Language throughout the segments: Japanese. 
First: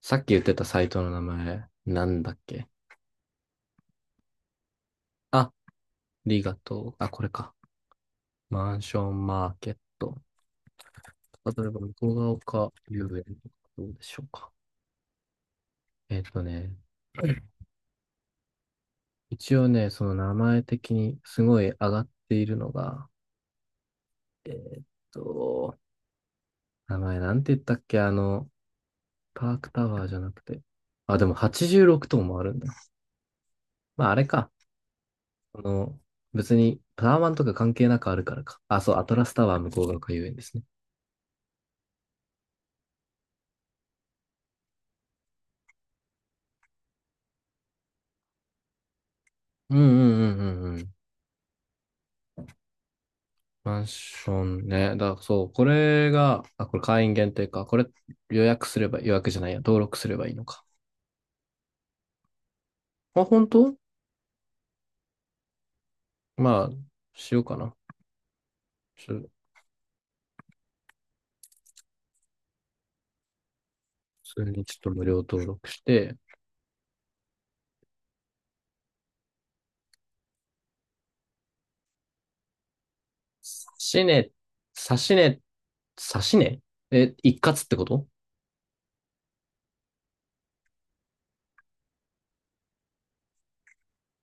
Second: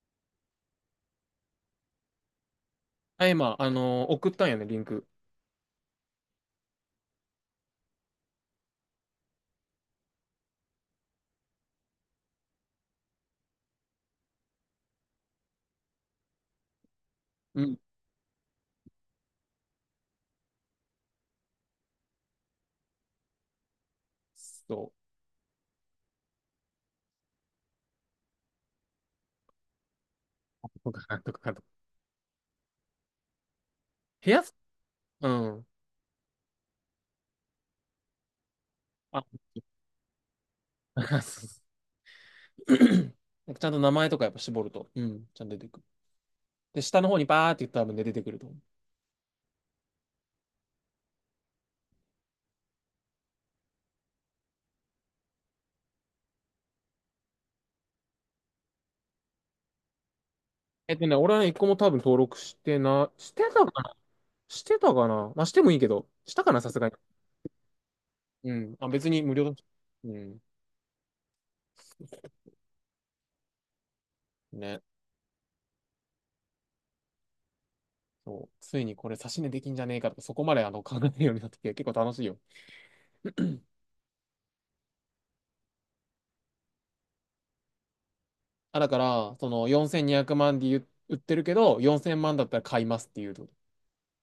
さっき言ってたサイトの名前、なんだっけ。あ、今、送ったんやね、リンク。あ、リガとう。あ、これか。マンションマーケット。例えば、向ヶ丘遊園とかどうでしょうか。えっとね、うん。一応ね、その名前的にすごい上がっているのが、えーっそと、名前なんて言ったっけ、パークタワーじゃなくて。う。とか、あ、なでともか、なとか。86棟もあるんだ。まあ、あれ部屋、か。うあん。の、別にタワマンとか関係なくあるからか。あ、そう、アトラあ、スタワー向ヶ丘遊園ですね。そうそう なんかちゃんと名前とかやっぱ絞ると、うん、ちゃんと出てくる。で、下の方にバーって言ったら多分ね出てくると思う。うんうんうんうんうん。マンションね。そう、これが、あ、これ会員限定か。これ予約すれば、予約じゃないや、登録すればいいのか。俺はね、一個も多分登録まあ、して本た当、かなしてたかなまあ、してもいいけど、したかなまあ、さすがに。しようかな。うん。あ、別に普無料だし。うん。通にちょっね。と無料登録して、そう。ついにこれ差し値できんじゃねえかとか、そこまで考えるようになってきて、結構楽しいよ。指値、差し値、差し値え、一括ってこと。あ、だから、その4200万で言う売ってるけど、4000万だったら買いますっていうと。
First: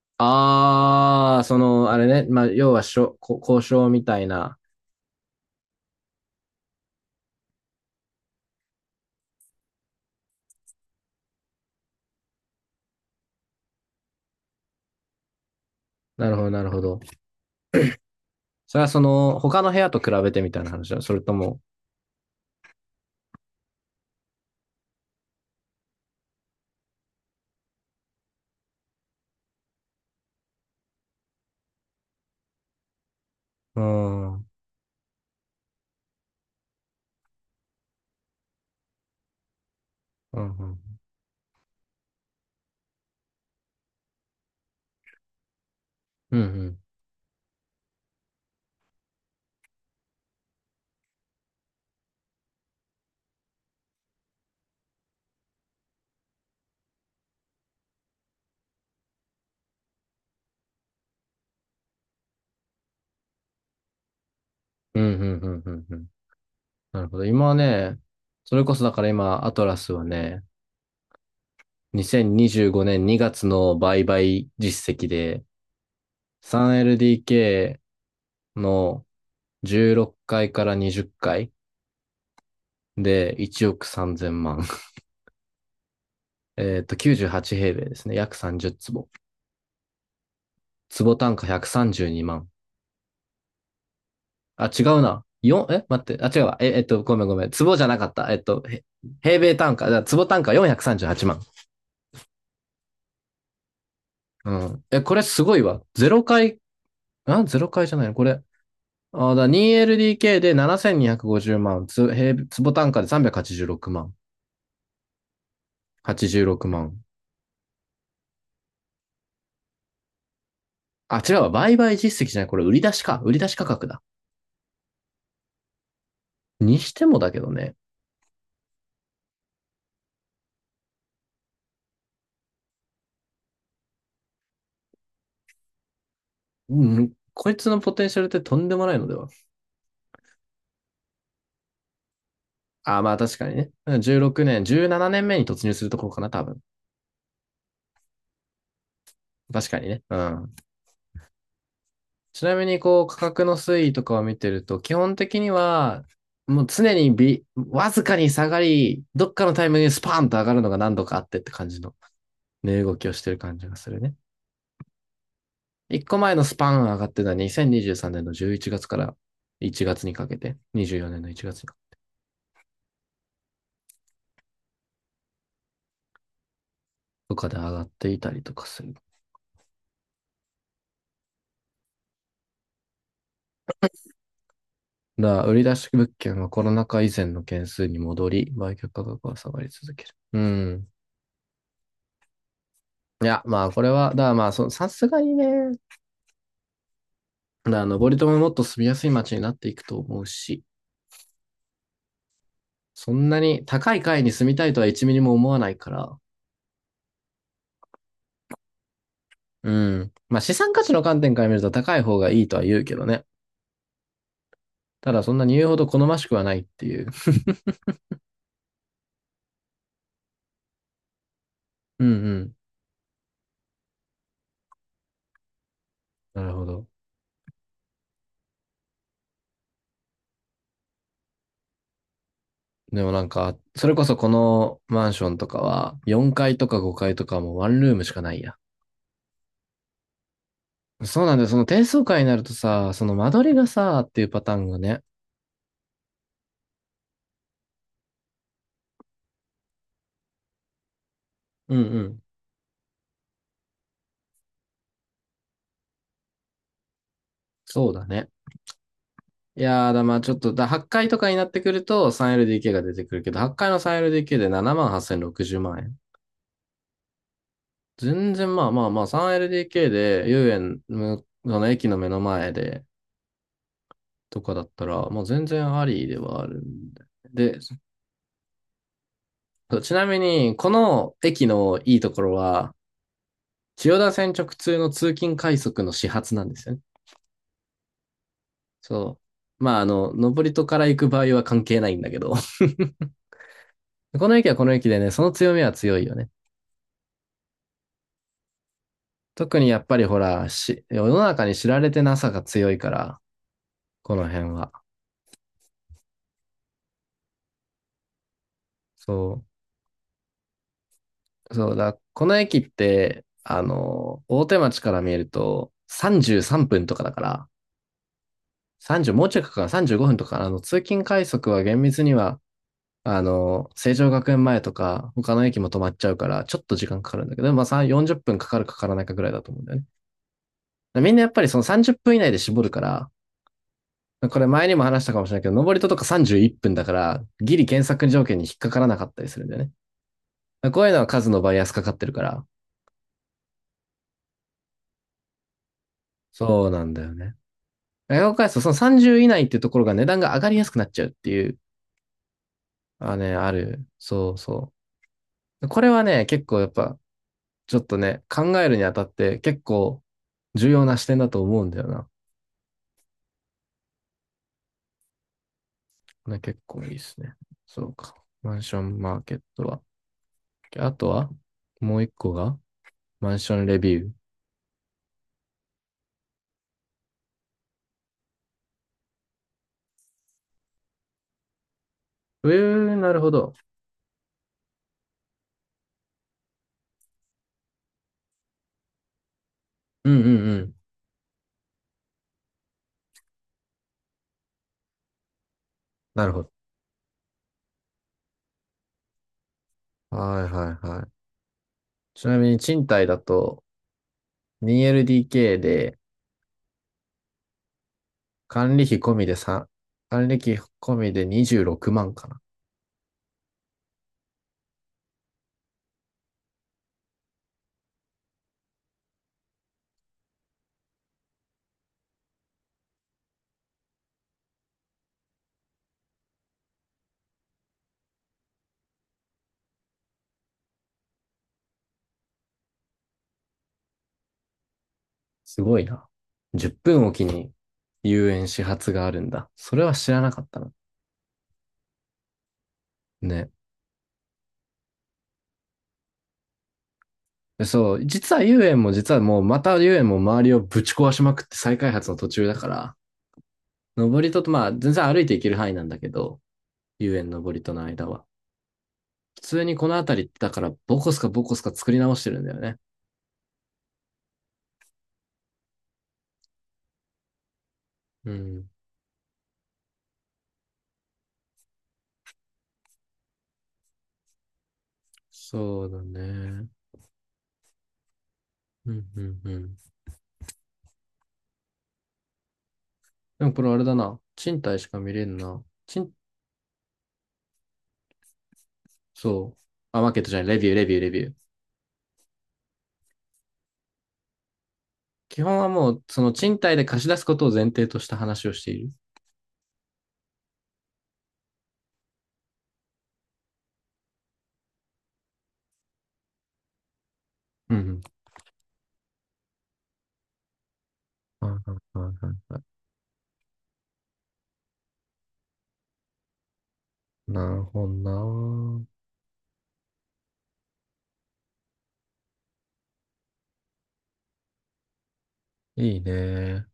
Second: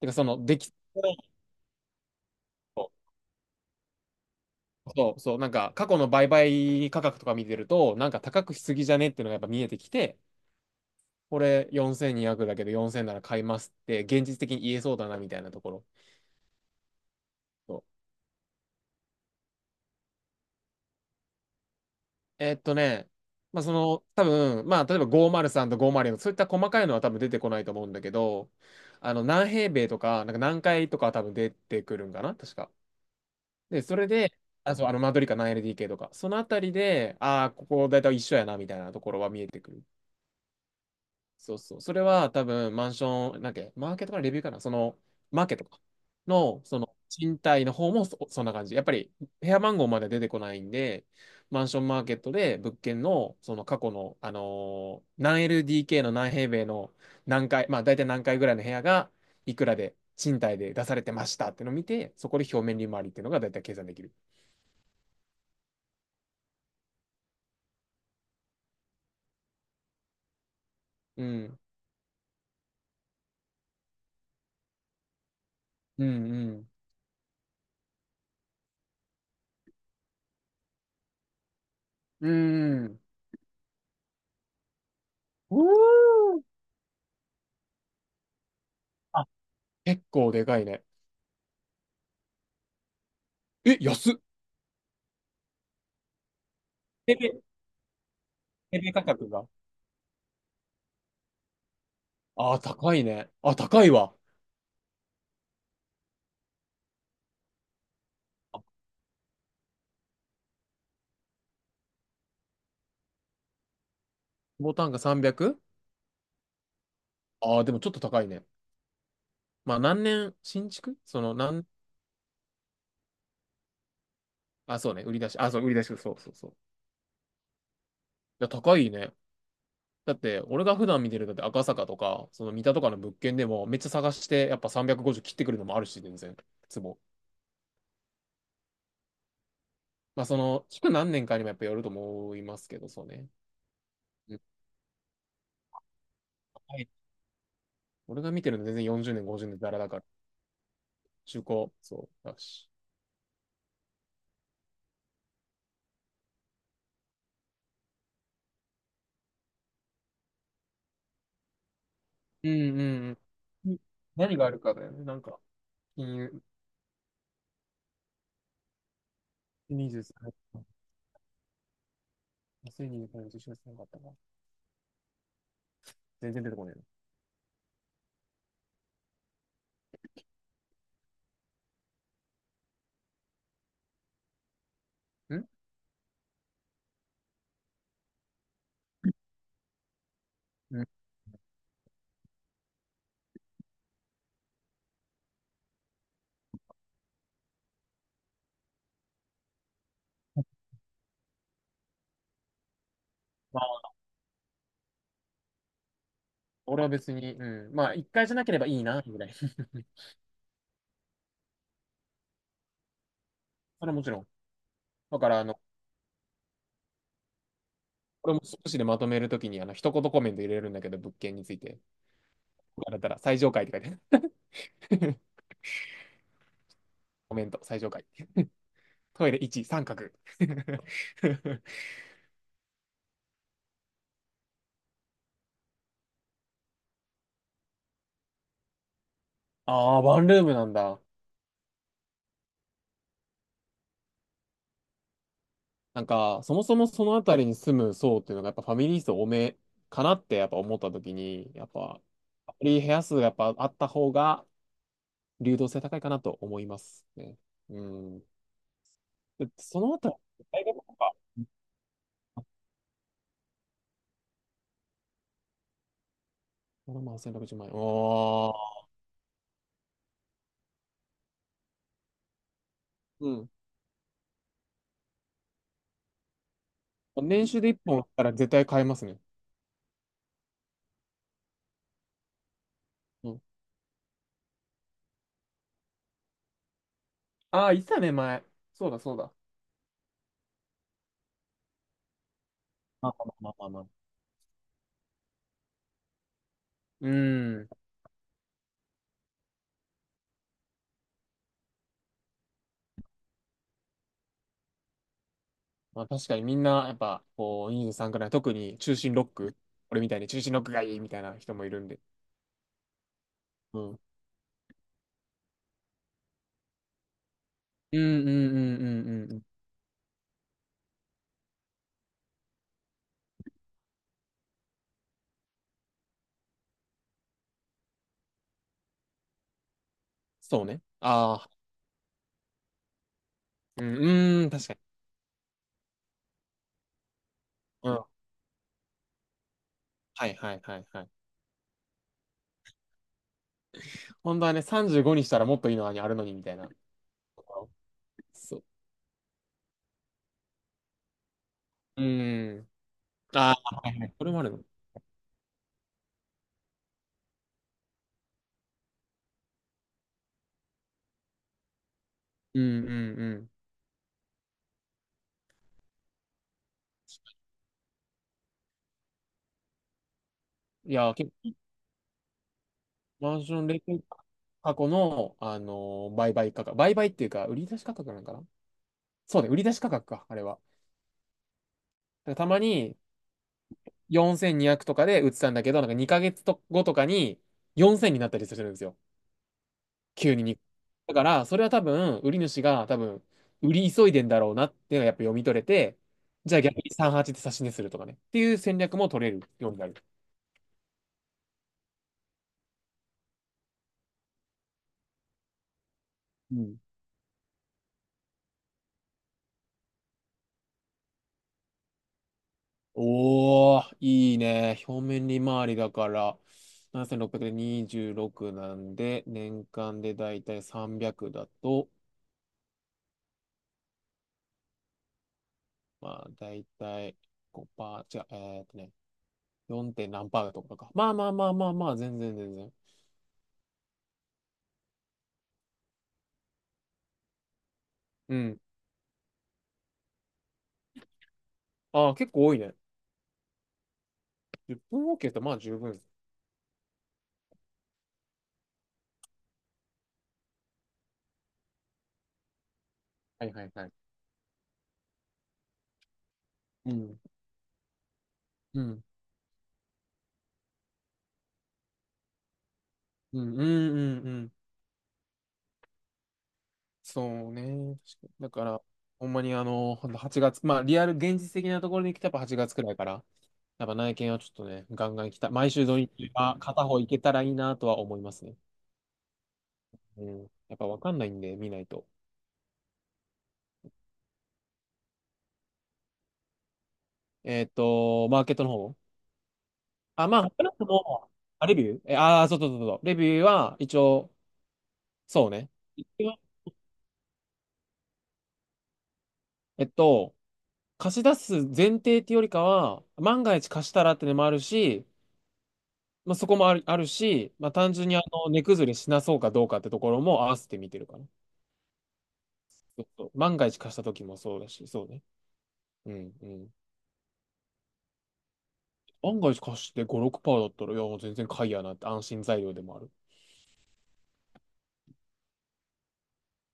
てか、その、でき、ああー、あれね。まあ、要はしょ、こ交渉みたいな。そうそう、なんか過去の売買価格とか見てると、なんか高くしすぎじゃねっていうのがやっぱ見えてきて、これ4200だけど4000なら買いますって現実的に言えそうだなみたいなところ。なるほど、なるほど。そう、それは他の部屋と比べてみたいな話だ。それとも、えーっとね、まあその多分、まあ例えば503と504とごまるよんそういった細かいのは多分出てこないと思うんだけど、あの何平米とか、なんか何回とかは多分出てくるんかな、確か。うで、ーそれで、ん、うん、あ、そう、マドリカ何 l d k とか、そのあたりで、ああ、ここ大体一緒やな、みたいなところは見えてくる。うん、そうそう。それは多分、マンション、なんだっけ、マーケットかな、レビューかな、その、マーケットかうんうの、ん。その、賃貸の方もそんな感じ。やっぱり、部屋番号まで出てこないんで、マンションマーケットで物件の、その過去の、何 LDK の何平米の何階、まあ大体何階ぐらいの部屋が、いくらで、賃貸で出されてましたってのを見て、そこで表面利回りっていうのが大体計算できる。うん、うん、うん、うん。うん。なるほど。今はね、それこそだから今、アトラスはね、うん。2025年2月の売買実績で、うん 3LDK の16回かいから20回うん。うーん。で1億3000万。うーん。98平米ですね。約30坪。あ、結構でかいね。坪単価132万。え、安っ。あ、違うな。4、え待って。あ、違うわ。ペごめんペ、ごめん。坪じゃなかった。ペペ価格平が。米単価、だから坪単価438万。ああ、高いね。あ、高いわ。うん。え、これすごいわ。0回。あ、ゼロ回じゃないのこれ。あ、あ、2LDK で7250万、坪単価で386万、ボタンが 300? 86万。ああー、でもちょっと高いね。まあ、何年、新築あ、そ違の、うわ、なん、売買実績じゃない。これ売り出しか、売り出し価格だ。あ、そうね、売り出し、あ、そう、売り出し、そうそうそう。いにしてもだけどね。や、高いね。だって、俺が普段見てる、だって赤坂とか、その三田とかの物件でも、めっちゃ探して、やっぱ350切ってくるのもあるし、全然、う坪。ん、こいつのポテンシャルってとんでもないのでは。まあ、その、築何年かにもやっぱよると思いますけど、あ、そうまあね。確かにね。じゅうろうん。くねん16年、17年目に突入するところかな、多分。俺が見てるの全然40年、50年確ザラかにだかね。ら、うん。中古、そうだちなみし。にこう価格の推移とかを見てると、基本的にはもう常にびわずかに下がり、どっかのタイミングでスパーンと上がるのが何度かあってって感じのうん値う動きをんしてる感じうがん。するね。何があるかだよね。なんか、一金個前の融、スパーン上がってた2023年の11月から1月にかけて、23、24年の1月2023年、11月なかったかな。全然出てこないとかで上がっていたりとかする。だの。からん売り出し物件はコロナ禍以前の件数に戻り、売却価格は下がり続ける。ううん。ん。いや、まあこれは、だからまあそ、さすがにね、登戸ももっと住みやすい街になっていくと思うし、そんなまにあ、高い階に住みたいとは1ミリも思わないから、俺は別に、うん。まあ、一回じゃなければいいな、ぐらい。そうん。まあ資産価値の観点から見ると高い方がいいとは言うけどね。れはもちろん。ただだかそんら、なに言うほど好ましくはないっていう。これも少しでまとめるときに、一言コメント入れるんだけど、物件について。うんうん。あれたら、最上階って書いてある。なるほど。コメント、最上階。トイレ1、三角。でもなんか、それこそこのマンションとかは、4階とか5階とかもワンルームしかないや。ああ、ワンルームなんだ。そうなんだよ。その低層階になるとさ、その間取りがさ、っていうパターンがね。なんか、そもそもその辺りに住む層っていうのが、やっぱファミリー層多めかなってやっぱ思った時に、やっうんうぱ、ん。ファミリー部屋数がやっぱあった方が、流動性高いかなと思いますね。うそうだん。ね。で、いそのやーだ、辺まあちょっり、と、大学8と回か、とかになってくると 3LDK が出てくるけど、8回の 3LDK で7万8060万円。7万1600万円。全然おまあまあまあ 3LDK で遊園のその駅の目の前でー。うん。とかだったら、もう全然ありではあるん年で。収で、でそ1本あったら絶対買えますね。う、ちなみに、この駅のいいところは、うん。千代田線直通の通勤快速の始発なんですよね。ああ、いつだね、前。そうだ、そうそだ。う。まあ登戸から行く場合は関係ないんだけど、まあまあまあまあまあ。この駅はこの駅でね、その強みは強いよね。うん。特にやっぱりほら、世の中に知られてなさが強いから、この辺は。まあ確かにみんな、やっぱ、こう、23くらい、特に中心ロッそク、俺みたいに中心ロックがいいみたいな人う。もいそうるんだ、で、この駅って、うん。大手町から見えると33分とかだから、うんうんうんうん30、もううんうちょいん。かかる35分とか、通勤快速は厳密には、成城学園前とか、他の駅も止まっちゃうから、ちょっと時間かかるんだけど、まあ3、40分かかるかからないかぐらいだと思うんだよね。そうね。みんなやっあぱりあ。その30分以内で絞るから、うこん、うれん、前確かにに。も話したかもしれないけど、登り戸とか31分だから、ギリ検うん。索条件に引っかからなかったりするんだよはいはいね。はこいういうのははい。数のバイアスかかってるから、本当はね、35にしたらもっといいのにあるのにみたいそな。うなんだよね。外国開発そとう。その30以内っていうところが値段が上がりやすくなっちゃうっていう、うん。あね、あああ、る。はいはい。これそうもあるの。そう。これはね、結構やっぱ、ちょっとね、考えるにあたって結構重要な視点だと思うんだよな。うんうんうね、結構いいですね。そうか。マンションマーケットは。あん。いとや、けはもう一個がママンンシショョンンレレンビュー。タ過去の、売買価格。売買っていうか、売り出し価格なのかな。そうね、売り出し価格か、あれは。なんかたえまー、になるほど。4200とかで売ってたんだけど、なんか2ヶ月と後とかに4000になったりするんですよ。うんうん急にうに。ん。だから、それは多分、売り主が多分、売り急いでんだろうなっていうのがやっぱ読み取れて、なるほど。じゃあ逆に38で差し値するとかね。っていう戦略も取れるようになる。はいはいはい。ちなみに賃貸だと 2LDK でうん。管理費込みで3、管理費込みで26万かな。おー、いいね。表面利回りだから、7600で26なんで、年間でだいたい300だと、まあ、だいたいごパー違う、4. 点何パーだとかか。まあまあまあまあまあ、全然全然。すごいな。10分おきに遊う園ん。始発があるんだ。それは知らなかったな。ああ、結構多いね。ね。10分ケーってまあ十分。でそう、実は遊園も実はもうまた遊園も周りをぶち壊しまくって再開発の途中だから、はいはいはい。登り戸とまあ全然歩いていける範囲なんだけど、う遊ん。園登り戸の間は。うん。普通にこの辺りってだからボコスかボコスか作り直してるんだよね。うん。うん。うんうん。そうね。確かうにだかん。ら、ほんまにほんと月、まあ、リアル、現実的なところに来たやっぱ8月くらいから、やっぱ内見はちょっとね、ガンガン来た。毎そ週う土だ日はね。片方行けたらいいなとは思いますね。うん、うん、うん。うん。やっぱわかんないんで、見ないと。でもこれあれだな。賃貸しか見れんな。マーケットの方。そう。あ、マーケッあ、トじゃまなあ、い。レ少ビュなー、レくビュー、レビュも、ー。あ、レビューえ、あー、そうそうそうそう。レビューは、一応、基そう本はね。もう、一その応、賃貸で貸し出すことを前提とした話をしている。えっと、貸し出す前提っていうよりかは、万が一貸したらってのもあるし、まあ、そこもある、あるし、まあ、うん、う単ん。純に値崩れしなそうかどうかってところも合わせて見てるかな。はいはいはいはい。そうそう万が一貸した時もそうだし、そうね。うん、うん。なるほどな。万が一貸して5、6%だったら、いや、もう全然買いやなって安心材料でもある。いいね。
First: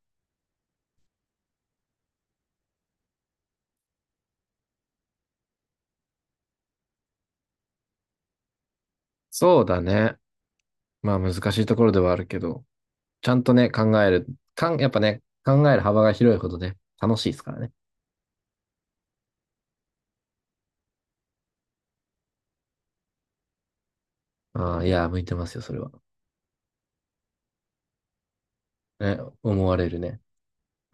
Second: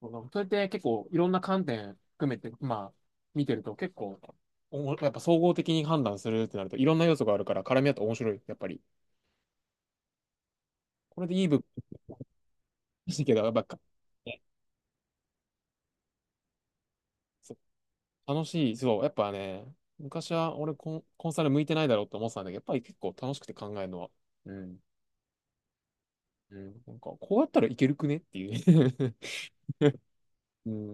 そう、なんかそれって結構いろんな観点含めて、まあ、見てると結構、おもやっぱ総合的に判断するってなると、いろんな要素があるから、絡み合って面白い、やっぱり。そうだね。まあこれ難でいい部しいと分ころではあるけど、だちゃけんど、とばっね、か。考える、ね、かん、やっぱね、考える幅が広いほどね、楽しいですからね。楽しい。そう、やっぱね、昔は俺コンサル向いてないだろうって思ってたんだけど、やっぱり結構楽しくて考えるのは。うあん。あ、いや、向いてますよ、それは。うん。なんか、こうやったらいけるくねっていう。ね、思われるね。うん。